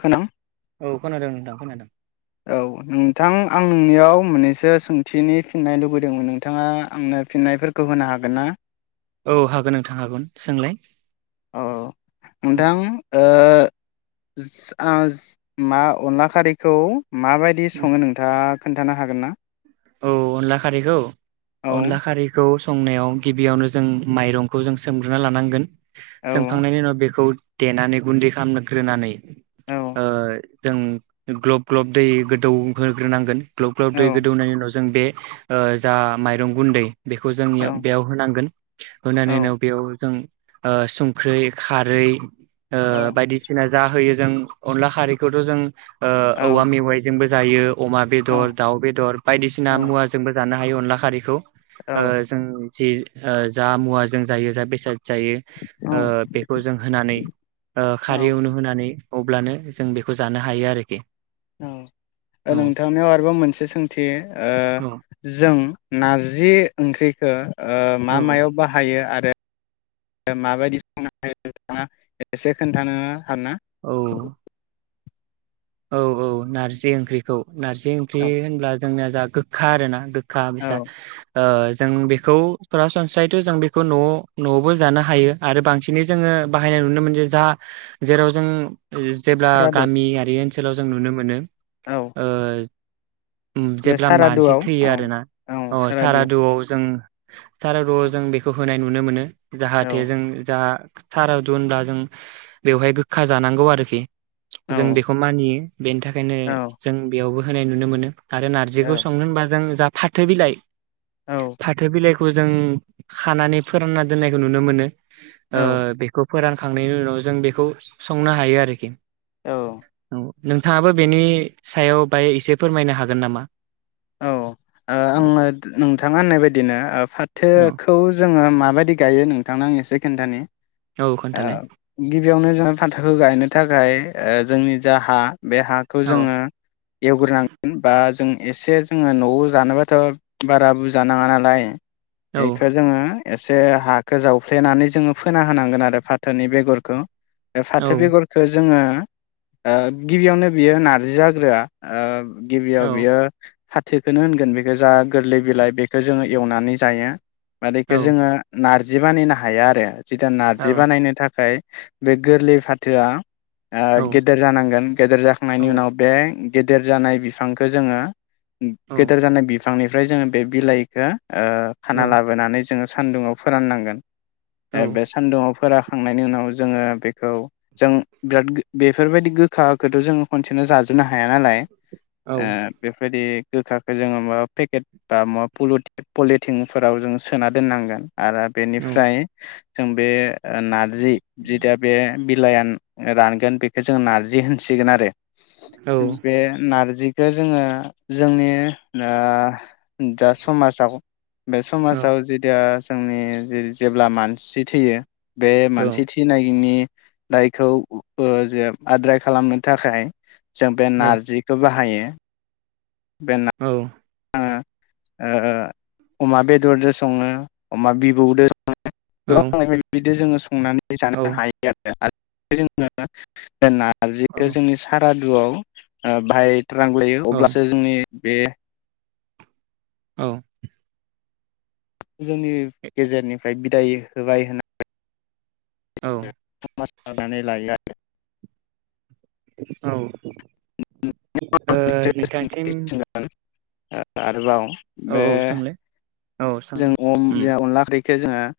खोनां औ खोनादों नोंथां खोनादों। औ नोंथां आं नोंनियाव मोननैसो सोंथिनि फिननाय लुबैदोंमोन नोंथाङा आंनो फिन्नायफोरखौ होनो हागोन ना? औ हागोन नोंथां हागोन सोंलाय। अ नोंथां ओ [unintelligible] आ मा अनला खारैखौ माबादि सङो नोंथाङा खोन्थानो हागोन ना? औ अनला खारैखौ? औ अनला खारैखौ संनायाव गिबियावनो जों माइरंखौ जों सोमग्रोना लानांगोन। औ सोमखांनायनि उनाव बेखौ देनानै गुन्दै खामग्रोनानै औ ओ जों ग्ल'ब ग्ल'ब दै गोदौ होग्रोनांगोन। ग्ल'ब ग्ल'ब औ दै गोदौनायनि उनाव जों बे ओ जा माइरं गुन्दै बेखौ औ जोंनिया बेयाव होनांगोन औ होनानै उनाव बेयाव जों ओ संख्रै खारै ओ औ बायदिसिना जाहोयो। जों अनला खारैखौथ' जों ओ औ औवा मेवाइजोंबो जायो। अमा बेदर दाउ बेदर बायदिसि ना औ मुवाजोंबो जानो हायो अनला खारैखौ। ओ जों जि ओ जा मुवा जों जायो जा बेसाद जायो ओ औ बेखौ जों होनानै ओ खारै आवनो होनानै अब्लानो जों बेखौ जानो हायो आरोखि। औ ओ औ नोंथांनियाव आरोबाव मोनसे सोंथि। ओ जों नारजि ओंख्रैखो ओ मा औ मायाव बाहायो आ रो माबायदि [inaudible] एसे खोन्थानो हागोनना? औ औ औ नारजि ओंख्रिखौ। नारजि ओंख्रि औ होनब्ला जोंना जा गोखा आरो ना गो खा बिसार ओ जों बेखौ सरासनस्रायैथ' जों बेखौ न'वाव न'वावबो जानो हायो आरो बांसिनै जोङो बाहायनाय नुनो मोनो जा जेराव जों ओ जेब्ला सारादु गामियारि ओन ओनसोलाव जों नुनो मोनो। औ ओ ओम बे जेब्ला मानसि सारादुआव थैयो औ आरोना औ अ सारादु सारादुवाव जों सारादुवाव औ जों बेखौ होनाय नुनो मोनो। औ जाहाथे जों जाहा सारादु होनबा जों बेवहाय गोखा जानांगौ आरोखि औ जों बेखौ नियो बेनि थाखायनो औ जों बेयावबो होनाय नुनो मोनो। आरो नारजिखौ संनो होनबा जों जा फाथो बिलाइ औ फाथो बिलाइखौ खौ जों खानानै फोरानना दोननायखौ नुनो मोनो। ओ बेखौ फोरानखांनायनि उनाव जों बेखौ संनो हायो आरोखि औ। औ नोंथाङाबो बेनि सायाव बाय एसे फोरमायनो हागोन नामा? औ ओ आङो नोंथाङा होननाय बायदिनो औ फाथोखौ जोङो माबायदि गायो नों थांनो आङो एसे खोनथानि औ ओ खोन्थालाय गिबियावनो जोङो फाथोखो गायनो थाखाय ओ जोंनि जा हा बे हाखौ औ जोङो एवग्रोनांगोन बा जों एसे जोङो न'आव जानोबाथ' बारा बुरजा नाङा नालाय औ एखो जोङो। एसे हाखौ जावफ्लेनानै जोङो फोना होनांगोन आरो फाथोनि बेगरखौ। बे फाथो औ बेगरखौ जोङो ओ गिबियावनो बियो नारजि जाग्रोआ औ गिबियाव बियो फाथोखोनो होनगोन बेखौ जा गोरलै बिलाइ बेखो जोङो एवनानै जायो आर औ इखो जोङो नार जि बानायनो हाया आरो जिथा औ नार्जि बानायनो थाखाय बे गोरलै फाथोआ आ औ गेदेर जानांगोन गेदेर औ जाखांनायनि उनाव बे गेदेर जानाय बिफांखो जोङो गेदेर जानाय बि फांनिफ्राय जोङो बे बिलाइखो ओ औ खाना लाबोनानै जोंङो सान्दुुङाव फोराननांगोन औ ए बे सान्दुङाव फोरा खांनायनि उनाव जोंङो बेखौ जों बिराद बेफोरबायदि गोखाखौथ जोंङो खनसेनो जाजोबनो हाया नालाय औ ओ औ बेफोबायदि गोखाखो जोंङो माबा पेकेट बा माबा पलटि पलिटिंफोराव जोंङो सोना दोननांगोन आरो बेनिफ्राय जों बे नारजि जि दा बे बिलायान रानगोन बेखौ जों नारजि होनसिगोन आरो बे नारजि खो जोंङो जोंनि नो दा समाजाव बे औ समाजाव जिदा जोंनि जेरै जेब्ला मानसि थैयो बे मानसे थैनायनि दा इखौ ओ जे आद्राय खालामनो थाखाय जों बे नारजिखौ बाहायो [inaudible] औ आंङो ओ अमा बेदरजो संङो अमा बिबौदो [unintelligible] संनानै जानो औ हायो आर [unintelligible] नारजिखो औ जोंनि सारा [unintelligible] ओ भाय रां लायो अब्लासो जोंनि बे औ जोंनि गेजेरनिफ्राय बिदाय होबाय होननानै औ [unintelligible] लायो आरो औ ओ नोंथांनिसिम आरोबाव बे सोंलाय औ सोंलाय उम [unintelligible] अनला खारै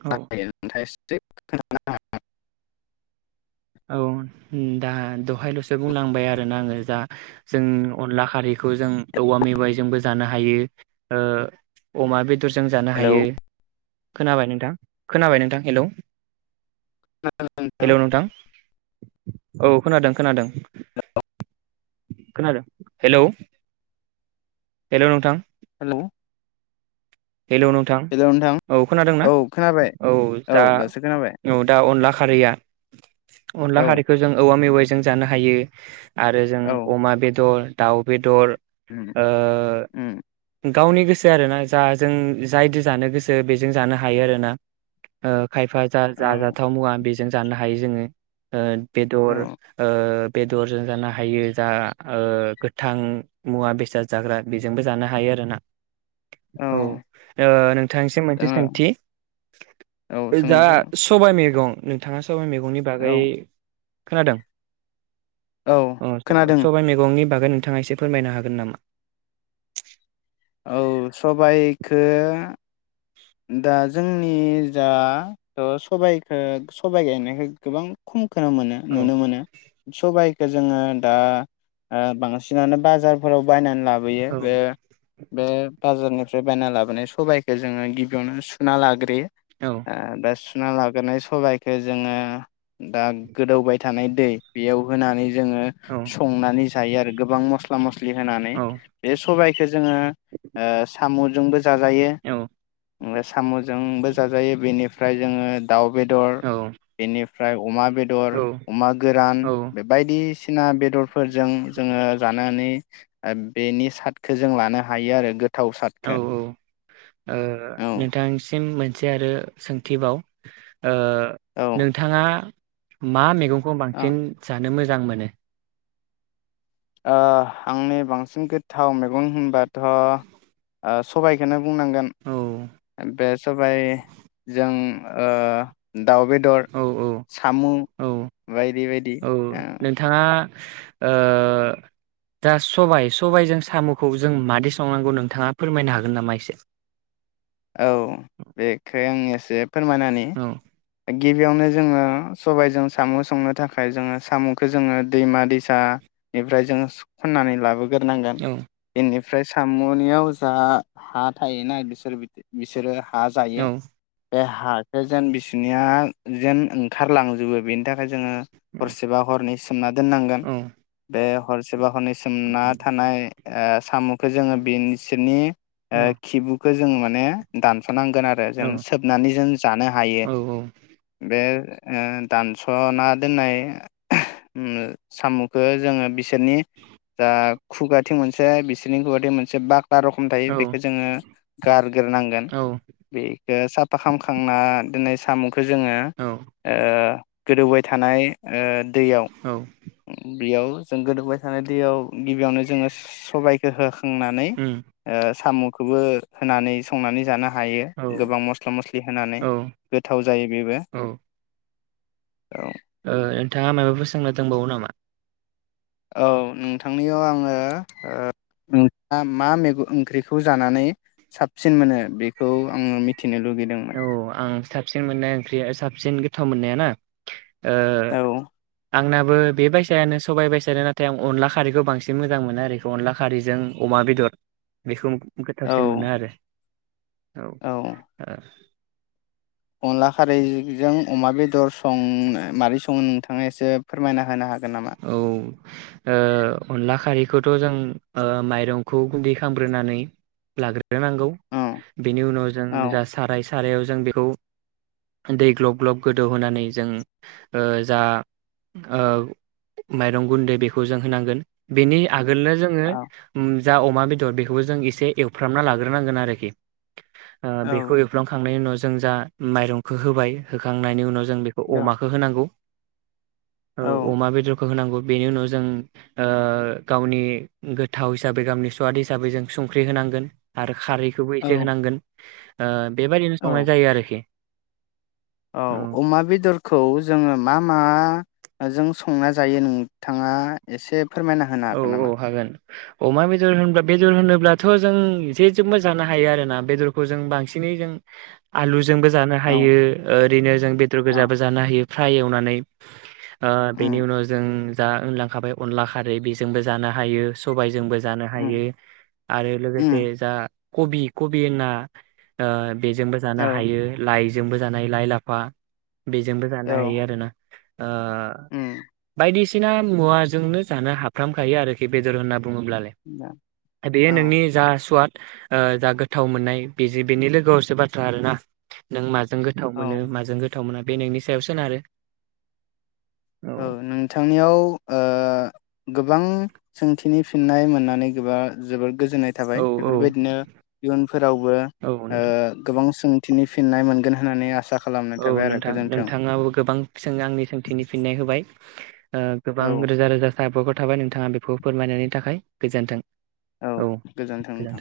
औ [unintelligible] [unintelligible] [unintelligible] औ दा दहायल'सो बुंलांबाय आरोना आङो जा जों अनला खारैखौ जों औवा मेवाइजोंबो जानो हायो ओ अमा बे दरजों जानो हेलौ हायो खोनाबाय नोंथां खोनाबाय नोंथां हेलौ हेलौ नोंथां औ खोनादों-खोनादों-खोनादों हेलौ हेलौ नोंथां हेलौ हेलौ नोंथां हेलौ नोंथां औ खोनादोंना औ खोनाबाय औ दा दासो खोनाबाय औ दा अनला खारैया अनला औ खारैखौ जों औवा मेवाय जों जानो हायो आरो जों अमा बेदर दाउ बेदर अम ओ अम गावनि गोसो आरोना जा जों जायदो जानो गोसो बेजों जानो हायो आरोना। खायफा औ जा-जा-जाथाव मुवा बेजों जानो हायो जोंङो। होन बेदर औ ओ बेदरजों जानो हायो जा ओ गोथां मुवा बेसाद जाग्रा बेजोंबो जानो हायो आर ना। औ ओ नोंथांनिसिम मोनसे जोङो सोंथि औ सोङो दा जोङो सबाय मैगं नोंथाङा सबाय मेगंनि बागै औ खोनादों औ अ खोनादों सबाय मैगंनि बागै नोंथाङा एसे फोरमायनो हागोन नामा। औ सबायखो दा जोंनि जा ओ सबायखो-सबाय गायनायखौ गोबां खम खोनो मोनो औ नुनो मोनो सबाय जोंङो दा ओ बांसिनानो बाजारफोराव बायना लाबोयो औ बे-बे बाजारनि बायना लाबोनाय सबायखौ जोंङो गि बियावनो सुना लाग्रोयो औ ओ बे सु ना लाग्रोनाय सबायखौ जोंङो दा गोदौबाय थायो थानाय दै बेयाव होनानै जोङो औ संनानै जायो आरो गोबां मस्ला मस्लि होनानै औ बे सबायखौ जोङो ओ साम'जों जोंबो जाजायो औ ओफ्राय साम'जोंबो जाजायो बेनिफ्राय जोङो दाउ बेदर औ बेनिफ्राय अमा बेदर अमा गोरान औ बेबायदिसिना ना बेदर फोरजों जोंङो जानानै बेनि साादखौ जों लानो हायो आरो गोथाव औ औ सादखौ ओ औ नोंथांनिसिम ओम मोनसे आरो सोंथि बाव ओ औ नोंथांङा मा मेगं खौ बांसिन औ जानो मोजां मोजां मोनो ओ आंनि बांसिन गोथाव मैगं होनबाथ' ओ सबायखौनो बुंनांगोन औ बे सबाइ जों ओ दाउ बेदर औ साम' औ बायदि बायदि औ ओम नोंथाङा ओ दा सबाय सबायजों साम'खौ जों मादि संनांगौ नोंथाङा फोरमायनो हागोन नामा एसे? [unintelligible] फोरमायना होनि औ गिबियावनो जोंङो सबायजों साम' संनो थाखाय जोंङो साम'खौ जोंङो दैमा दैसानिफ्राय जोंङो खन्नानै लाबोगोन। ग्रोनां गोन। औ ओमफ्राय साम'नियाव जा हा थायोना बिसोर बिसोरो हा औ जायो। बे हाखौ जेन बिसनिया जेन ओंखारलांजोबो बेनि थाखाय जोङो औ हरसेबा हरनै सोमना दोननांगोन। औ बे हरसे बा हरनै सोमना थानाय ओ सामुखौ जोंङो। बिनि सिंनि ओ औ खिबुखौ जों नोदान खारनांगोन आरो औ जों सोबनानै जों जानो हायो। औ बे ओ दानस'ना दोननाय ओ साम'खौ जोङो बिसोरनि जा खुगाथिं मोनसे बिसोरनि खुगाथिं मोनसे बा बा रोखम थायो औ बेखौ जोङो गारग्रोनांगोन बे दिनो साफा खालामखांना इदिनो साम' खौ जोङो औ ओ गोदौबाय थानाय ओ दैयाव औ बेयाव जों गोदौबाय थानाय दैयाव गिबियावनो जोङो सबाइखौ हो खांनानै उम ओ साम' खौबो होनानै संनानै जानो हायो औ गोबां मस्ला मस्लि होनानै औ गोथाव जायो बेबो। औ औ। ओ नोंथाङा मायफोर सोंना दोंबावो नामा? औ नोंथांनियाव आङो ओ नोंथाङा मा मैगं ओंख्रिखौ जानानै साबसिन मोनो बेखौ आङो मिथि थिनो लुगैदोंमोन। औ आं साबसिन मोननाया ओंख्रि आरो साबसिन गोथाव मोननाया ना ओ औ। आंनाबो बे बायसायानो सबाइ बायसानो नाथाय आं अनला खारैखौ बांसिन मोजां मोनो आरो अनला खारैजों अमा बेदर। बेखौ औ गोथावसिन मोनो आरो। औ ओ। अनला खारैजों अमा बेदर संनो माबोरै सङो नोंथाङा एसे फोरमायना थानो हागोन नामा? ओ अनला खारैखौथ' जों ओ माइरंखौ गुन्दै खालामग्रोनानै लाग्रो नागौ औ बेनि उनाव औ जों साराय सारायाव जों बेखौ दै ग्लब ग्लब गोदौहोनानै जों ओ जा ओ माइरं गुन्दै बेखौ जों होनांगोन बेनि आगो‌ लनो जोङो औ जा अमा बेदर बेखौबो जों एसे एवफ्रामना लाग्रोनांगोन आरोखि। औ बेखौ एफ्रामखांनायनि उनाव जों जा माइरंखौ होबाय होखांनायनि उनाव जों बेखौ दं अमाखौ होनांगौ। औ अमा बे होनांगौ बेनि उनाव जों ओ गावनि गोथाव हिसाबै गावनि स्वाद हिसाबै जों संख्रि होनांगोन आरो खारैखौबो औ एसे होनांगोन आ बेबायदिनो संनाय औ जायो आरोखि। औ अमा बेदरखौ जोङो मा मा? जों संना जायो नोंथाङा एसे फोरमायना होनो औ हागोन नामा? औ हागोन अमा बेदर होनब्ला बेदर होनोब्लाथ' जों जे जोंबो जां जानो हायो आरोना। बेदरखौ जों बांसिनै जों आलु जोंबो जानो हायो औ ओरैनो जों बेदर औ गोजाबो जानो हायो। फ्राय एवनानै ओ बेनि उम उनाव जों दा होनलांखाबाय अनला खारै बे जोंबो जानो हायो सबायजोंबो जानो हायो उम आरो उम लोगोसे जा कबि-कबिना बेजोंबो औ जानो हायो लाइ जोंबो जानाय लाइ लाफा बेजोंबो औ जानो हायो आरो ना। ओ उम बायदिस सिना मुवाजोंनो जानो हाब फ्रामखायो आरोखि बेदर होनना बुङोब्लालाय। बेयो औ नोंनि जा सुवाद ओ जा गोथाव मोननाय बि बेनि लोगोआवसो बाथ्रा आरोना नों मा जों गोथाव औ मोनो माजों गोथाव मोना बे नोंनि सायाव सोनारो। औ नोंथांनियाव ओ गोब गोबां सोंथि नि फिन्नाय मोननानै गोबा जोबोद गोजोननाय थाबाय औ औ बेफोरबायदिनो इयुनफोरावबो औ ओ नोंथां गोबां सों नि फिननाय मोनगोन होननानै आसा खालामनाय औ थाबाय आरो नोंथां। गोजोन्थों नोंथाङाबो गोबां सों आंनि सोंथिनि फिननाय होबाय ओ गोबां औ रोजा रोजा साबायखर थाबाय नोंथाङा बेखौ फोरमायनायनि थाखाय गोजोन्थों औ गोजोन्थों नोंथां।